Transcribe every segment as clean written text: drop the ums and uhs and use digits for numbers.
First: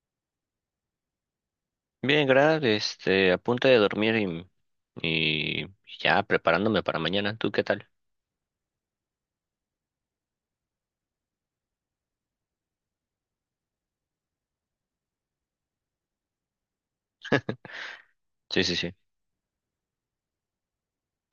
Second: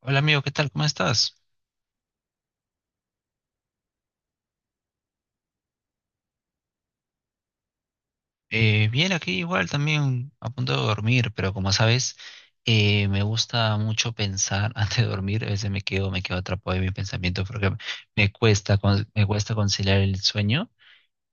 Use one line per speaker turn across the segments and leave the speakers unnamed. Hola amigo, ¿qué tal? ¿Cómo estás?
Bien, Grab, a punto de dormir y ya preparándome para mañana. ¿Tú qué tal?
Bien, aquí igual también a punto de dormir, pero como sabes, me gusta mucho pensar antes de dormir. A veces me quedo atrapado en mis pensamientos porque me
Sí, sí,
cuesta,
sí.
me cuesta conciliar el sueño.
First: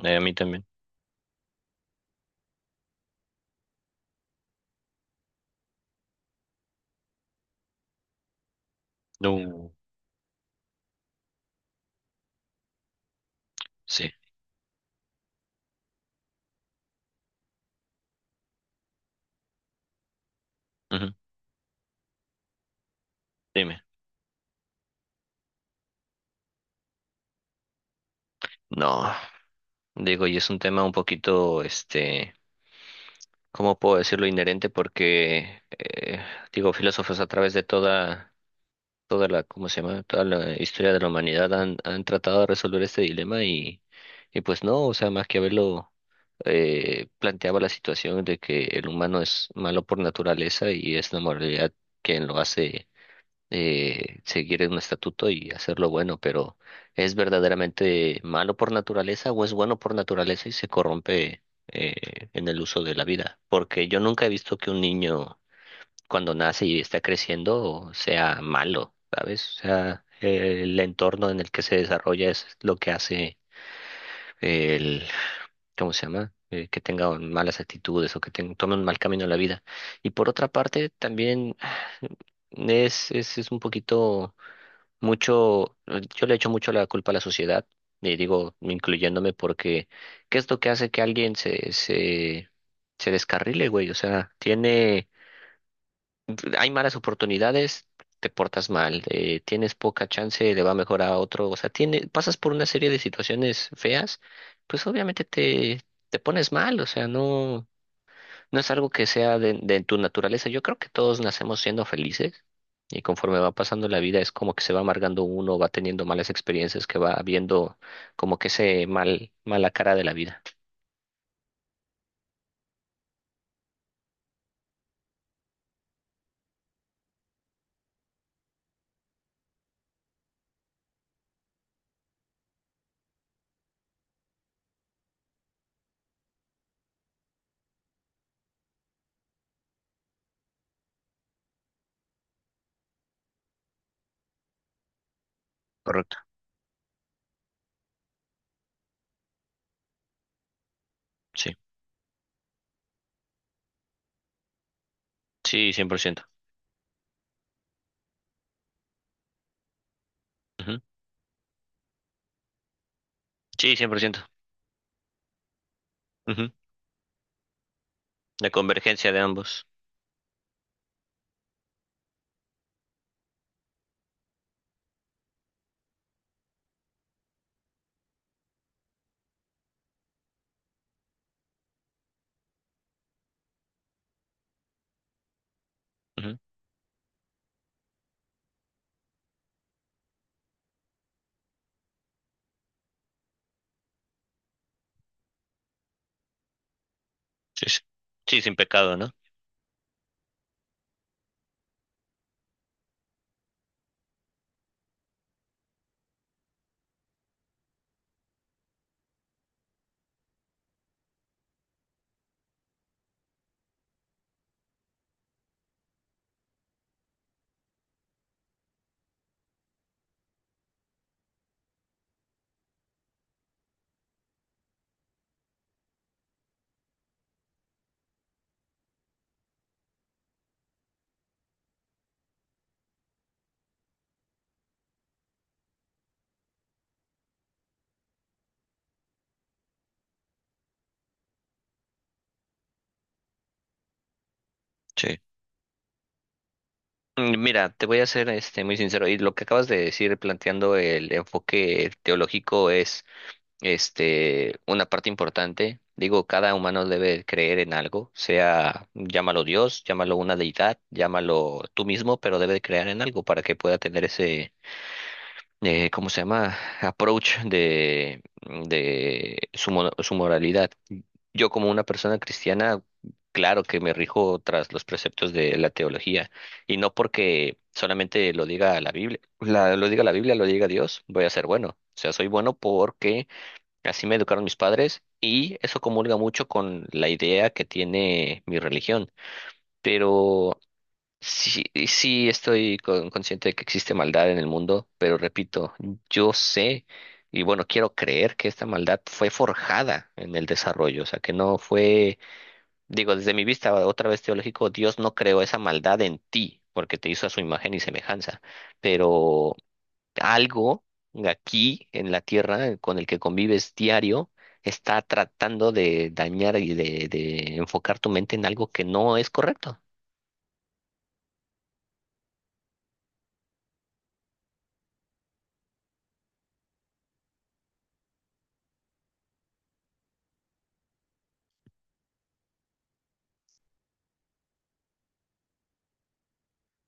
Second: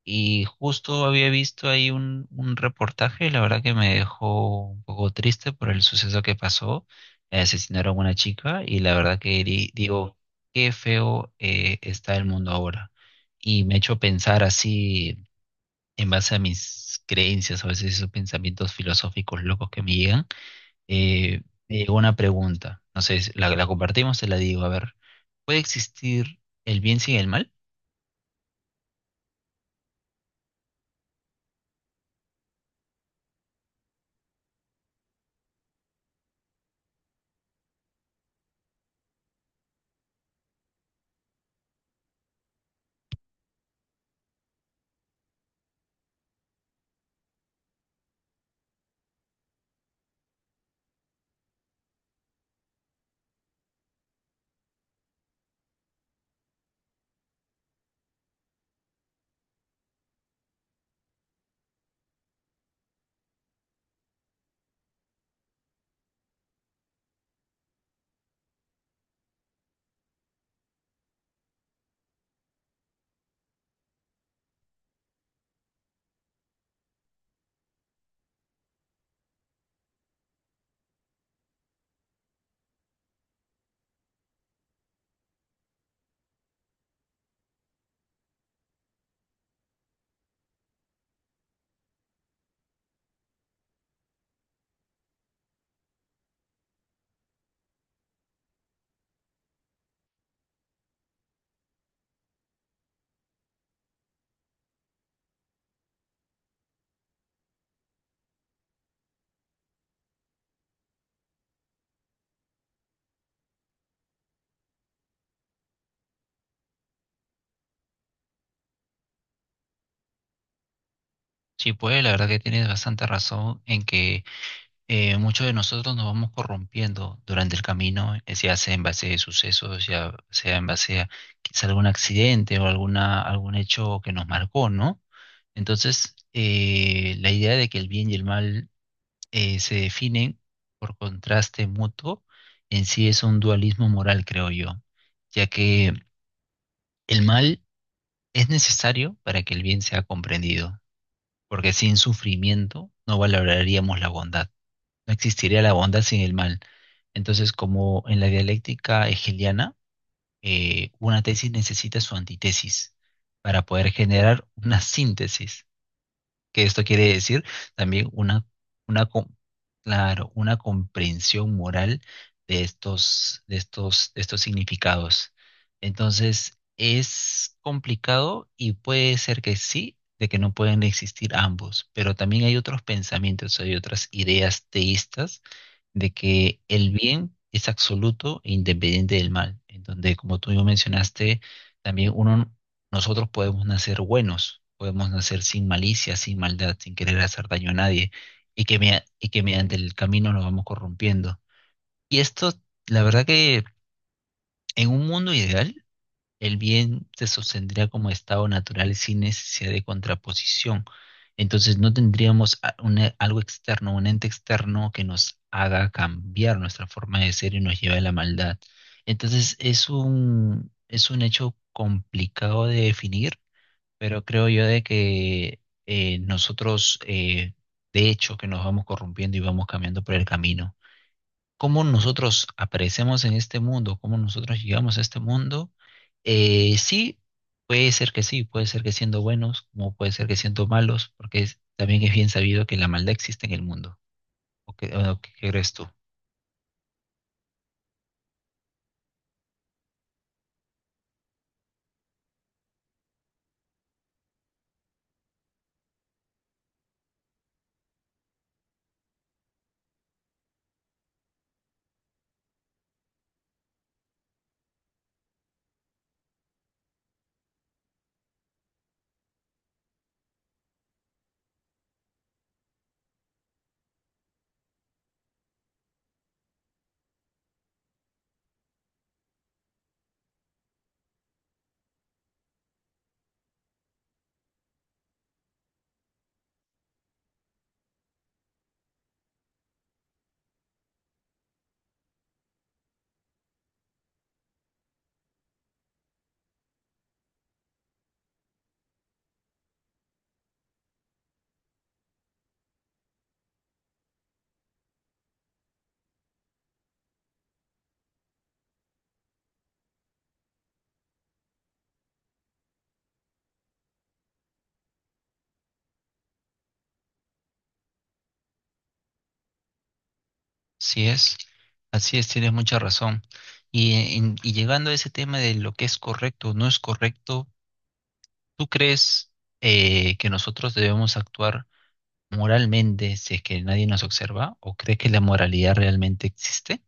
A mí
Y
también.
justo había visto ahí un reportaje, la verdad que me dejó un poco triste por el suceso que pasó. Asesinaron a una chica y la verdad que
No.
digo, qué feo está el mundo ahora. Y me ha hecho
Sí.
pensar así en base a mis creencias, a veces esos pensamientos filosóficos locos que me llegan,
Ujú.
eh, me llegó una pregunta. No sé, la, la
Dime.
compartimos, te la digo. A ver, ¿puede existir el bien sin el mal?
No, digo, y es un tema un poquito, ¿cómo puedo decirlo? Inherente porque, digo, filósofos a través de toda ¿cómo se llama? Toda la historia de la humanidad han tratado de resolver este dilema y pues no, o sea, Maquiavelo planteaba la situación de que el humano es malo por naturaleza y es la moralidad quien lo hace seguir un estatuto y hacerlo bueno, pero ¿es verdaderamente malo por naturaleza o es bueno por naturaleza y se corrompe en el uso de la vida? Porque yo nunca he visto que un niño cuando nace y está creciendo sea malo, ¿sabes? O sea, el entorno en el que se desarrolla es lo que hace el, ¿cómo se llama? Que tenga malas actitudes o que tome un mal camino en la vida. Y por otra parte, también es un poquito mucho, yo le echo mucho la culpa a la sociedad, y digo, incluyéndome, porque ¿qué es lo que hace que alguien se descarrile, güey? O sea, tiene hay malas oportunidades, te portas mal, tienes poca chance, le va mejor a otro, o sea, tiene, pasas por una serie de situaciones feas, pues obviamente te pones mal, o sea, no es algo que sea de tu naturaleza. Yo creo que todos nacemos siendo felices y conforme va pasando la vida es como que se va amargando uno, va teniendo malas experiencias, que va viendo como que ese mal, mala cara de la vida.
Sí, puede, la verdad que tienes bastante razón en que muchos de nosotros nos vamos corrompiendo durante el camino, ya sea en base a sucesos, ya sea en base a quizá algún accidente o alguna, algún hecho que nos marcó, ¿no? Entonces, la idea de que el bien y el mal se definen por contraste mutuo, en sí es un dualismo moral, creo yo, ya que
Correcto.
el mal es necesario para que el bien sea comprendido,
Sí,
porque sin sufrimiento no valoraríamos la bondad, no existiría
sí,
la bondad sin
100%.
el mal. Entonces, como en la dialéctica hegeliana,
Ujú.
una tesis necesita su antítesis para
Sí,
poder
100%.
generar una síntesis.
Ujú.
Que esto quiere decir también una,
La
una,
convergencia de
com-
ambos.
claro, una comprensión moral de estos, de estos significados. Entonces, es complicado y puede ser que sí, de que no pueden existir ambos, pero también hay otros pensamientos, hay otras ideas teístas de
Ujú.
que el bien es absoluto e independiente del mal, en donde, como tú mismo mencionaste, también uno, nosotros podemos nacer buenos, podemos nacer sin malicia, sin maldad, sin querer hacer daño
Sí,
a
sí.
nadie,
Sí, sin
y que,
pecado, ¿no?
y que mediante el camino nos vamos corrompiendo. Y esto, la verdad que en un mundo ideal, el bien se sostendría como estado natural sin necesidad de contraposición. Entonces no tendríamos algo externo, un ente externo que nos haga cambiar nuestra forma de ser y nos lleve a la maldad. Entonces es un hecho complicado de definir, pero creo yo de que nosotros, de hecho, que nos vamos corrompiendo y vamos cambiando por el camino cómo nosotros aparecemos en este mundo, cómo nosotros llegamos a este mundo, sí, puede ser que sí, puede ser que siendo buenos, como puede ser que siendo malos, porque también es bien sabido que la maldad existe en el mundo.
Sí.
O qué crees tú?
Mm, mira, te voy a ser muy sincero, y lo que acabas de decir planteando el enfoque teológico es una parte importante. Digo, cada humano debe creer en algo, sea llámalo Dios, llámalo una deidad, llámalo tú mismo, pero debe creer en algo para que pueda tener ese ¿cómo se llama? Approach de su, su moralidad. Yo como una persona cristiana, claro que me rijo tras los preceptos de la teología y no porque solamente lo diga la Biblia, lo diga la Biblia, lo diga Dios, voy a ser bueno. O sea, soy bueno porque así me educaron mis padres y eso comulga mucho con la idea que tiene mi religión. Pero sí, y sí estoy consciente de que existe maldad en el mundo, pero repito, yo sé y bueno, quiero creer que esta maldad fue forjada en el desarrollo, o sea, que no fue, digo, desde mi vista otra vez teológico, Dios no creó esa maldad en ti porque te hizo a su imagen y semejanza, pero algo aquí en la tierra con el que convives diario está tratando de dañar y de enfocar tu mente en algo que no es correcto.
Sí es, así es, tienes mucha razón. Y llegando a ese tema de lo que es correcto o no es correcto, ¿tú crees que nosotros debemos actuar moralmente si es que nadie nos observa? ¿O crees que la moralidad realmente existe?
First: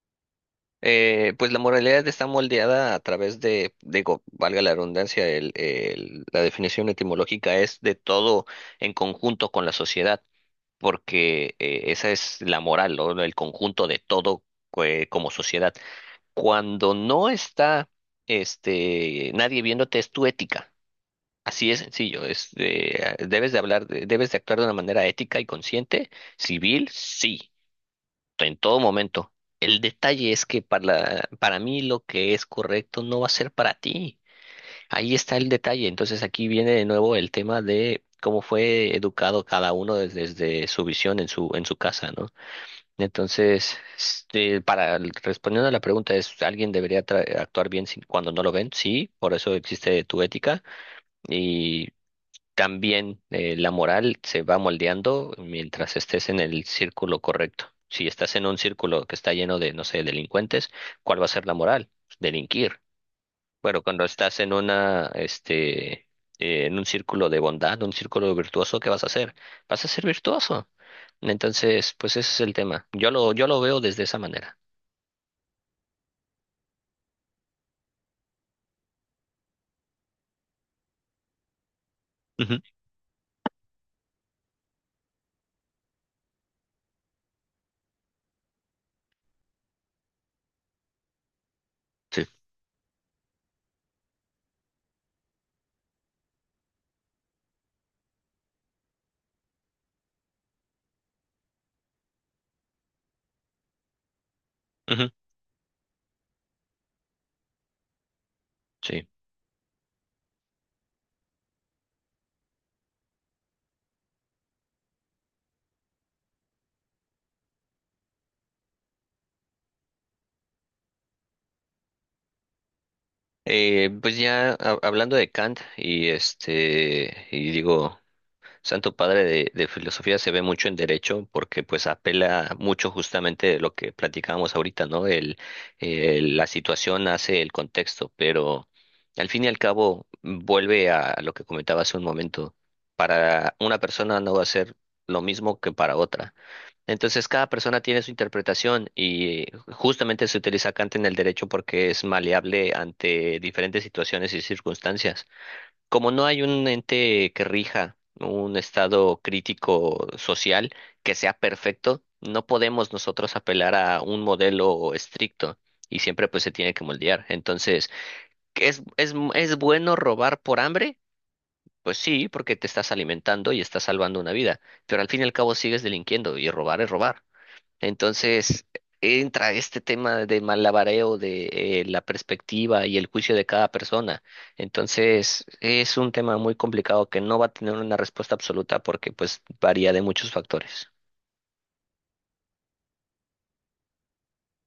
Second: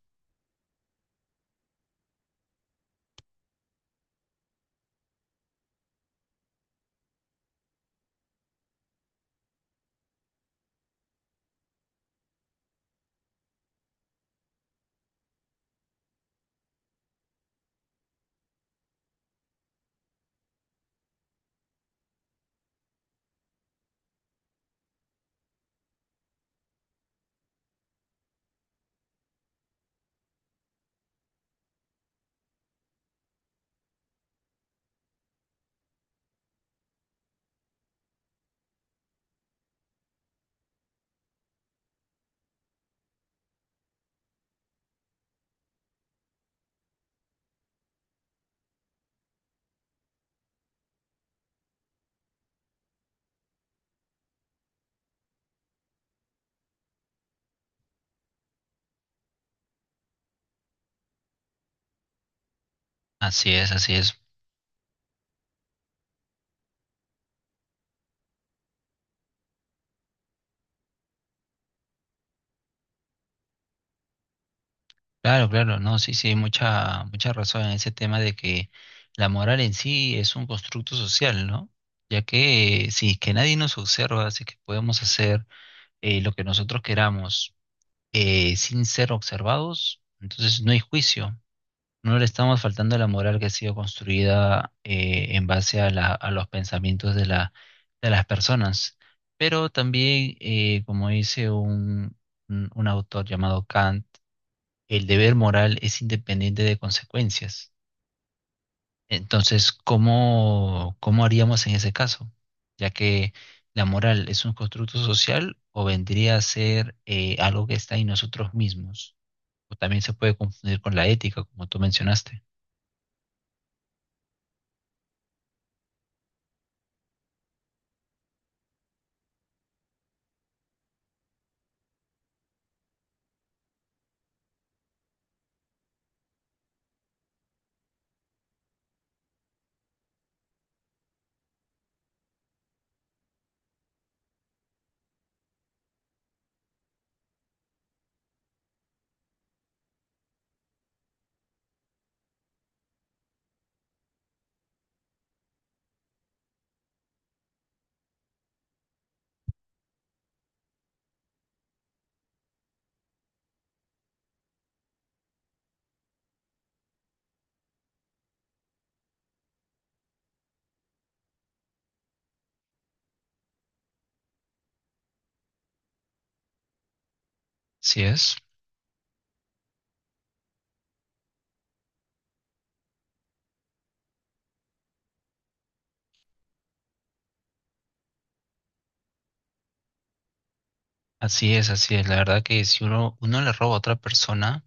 Pues la moralidad está moldeada a través de, digo, valga la redundancia, la definición etimológica es de todo en conjunto con la sociedad, porque esa es la moral, ¿no? El conjunto de todo como sociedad. Cuando no está nadie viéndote, es tu ética. Así es sencillo, es, debes de hablar, debes de actuar de una manera ética y consciente, civil, sí en todo momento. El detalle es que para mí lo que es correcto no va a ser para ti. Ahí está el detalle. Entonces aquí viene de nuevo el tema de cómo fue educado cada uno desde, su visión en su casa, ¿no? Entonces, para respondiendo a la pregunta es, ¿alguien debería actuar bien cuando no lo ven? Sí, por eso existe tu ética también la moral se va moldeando mientras estés en el círculo correcto. Si estás en un círculo que está lleno de, no sé, delincuentes, ¿cuál va a ser la moral? Delinquir.
Así es,
Bueno,
así
cuando
es.
estás en una, en un círculo de bondad, un círculo virtuoso, ¿qué vas a hacer? Vas a ser virtuoso. Entonces, pues ese es el tema. Yo lo veo desde esa manera.
Claro, claro, no, sí, sí, hay mucha, mucha razón en ese tema de que la moral en sí es un constructo social, ¿no? Ya
Ujú.
que si es que nadie nos observa, si es que podemos hacer lo que nosotros queramos sin ser observados, entonces no hay juicio. No le
Sí.
estamos faltando a la moral que ha sido construida en base a, a los pensamientos de de las personas. Pero también, como dice un autor llamado Kant, el
Ujú.
deber moral es independiente de consecuencias.
Sí.
Entonces, ¿cómo, cómo haríamos en ese caso? Ya que la moral es un constructo social o vendría a ser algo que está en nosotros mismos. O también se puede confundir con la ética, como tú mencionaste.
Pues ya hablando de Kant y y digo Santo Padre de filosofía se ve mucho en derecho porque pues apela mucho justamente de lo que platicábamos ahorita, ¿no? El, la situación hace el contexto, pero al fin y al cabo vuelve a lo que comentaba hace un momento. Para una persona no va a ser lo mismo que para otra. Entonces cada persona tiene su interpretación y justamente se utiliza Kant en el derecho porque es maleable ante diferentes situaciones y circunstancias. Como no hay un ente que rija un estado crítico social que sea perfecto, no podemos nosotros apelar a un modelo estricto y siempre pues se tiene que moldear. Entonces, ¿qué ¿es, es bueno robar por hambre? Pues sí, porque te estás alimentando y estás salvando una vida, pero al fin y al cabo sigues delinquiendo y robar es robar.
¿Sí es?
Entonces entra este tema de malabareo de la perspectiva y el juicio de cada persona. Entonces es un tema muy complicado que no va a tener una respuesta absoluta porque pues varía de muchos factores.
Así es, así es. La verdad que si uno, uno le roba a otra persona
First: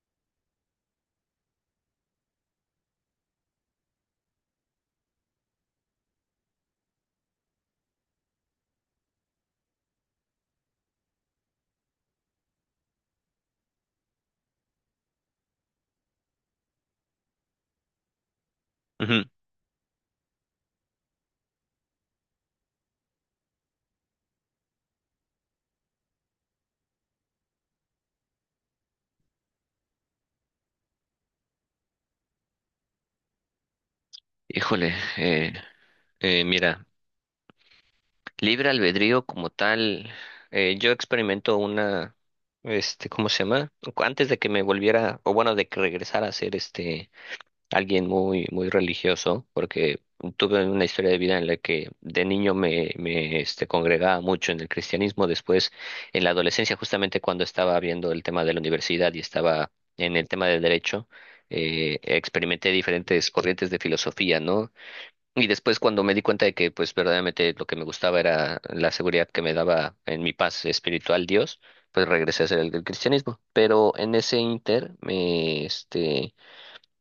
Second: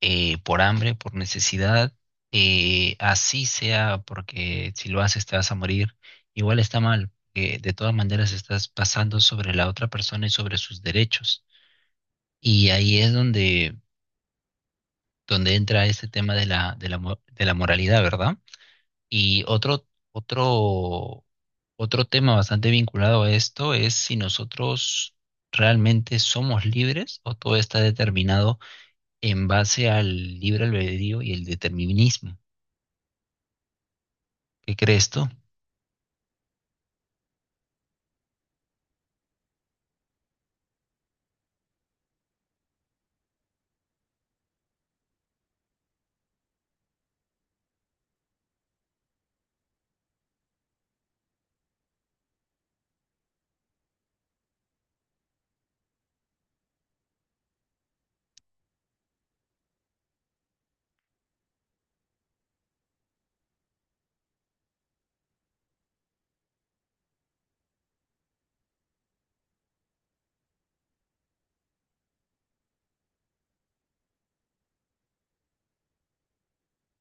por hambre, por necesidad, así sea porque si lo haces te vas a morir, igual está mal, que de todas maneras estás pasando sobre la otra persona y sobre sus derechos. Y ahí es donde, donde entra este tema de la, de la, de la moralidad, ¿verdad?
Ujú.
Y otro, otro tema bastante vinculado a esto es si nosotros realmente somos libres o todo está determinado en base al libre albedrío y el determinismo. ¿Qué
Híjole,
crees tú?
mira, libre albedrío como tal, yo experimento una, ¿cómo se llama? Antes de que me volviera, o bueno, de que regresara a ser alguien muy, muy religioso, porque tuve una historia de vida en la que de niño congregaba mucho en el cristianismo. Después, en la adolescencia, justamente cuando estaba viendo el tema de la universidad y estaba en el tema del derecho, experimenté diferentes corrientes de filosofía, ¿no? Y después cuando me di cuenta de que, pues, verdaderamente lo que me gustaba era la seguridad que me daba en mi paz espiritual Dios, pues regresé a ser el del cristianismo. Pero en ese inter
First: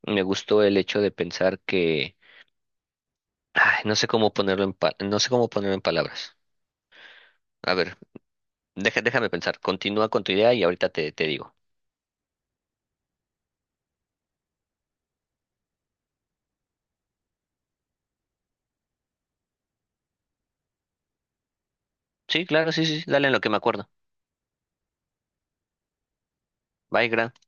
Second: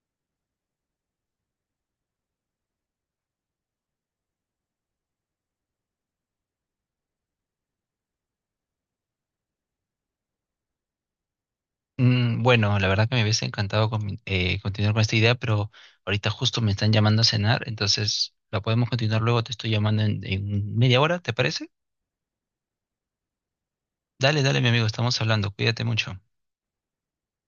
me gustó el hecho de pensar que, ay, no sé cómo ponerlo en no sé cómo ponerlo en palabras. A ver, déjame pensar. Continúa con tu idea y ahorita te digo.
Mm, bueno, la verdad que me hubiese encantado continuar con esta idea, pero ahorita justo me están llamando a cenar, entonces la podemos continuar luego. Te estoy llamando en media hora, ¿te parece?
Sí, claro, sí, sí, sí, dale en lo que me acuerdo.
Dale, dale, mi amigo, estamos hablando. Cuídate mucho.
Bye, gracias.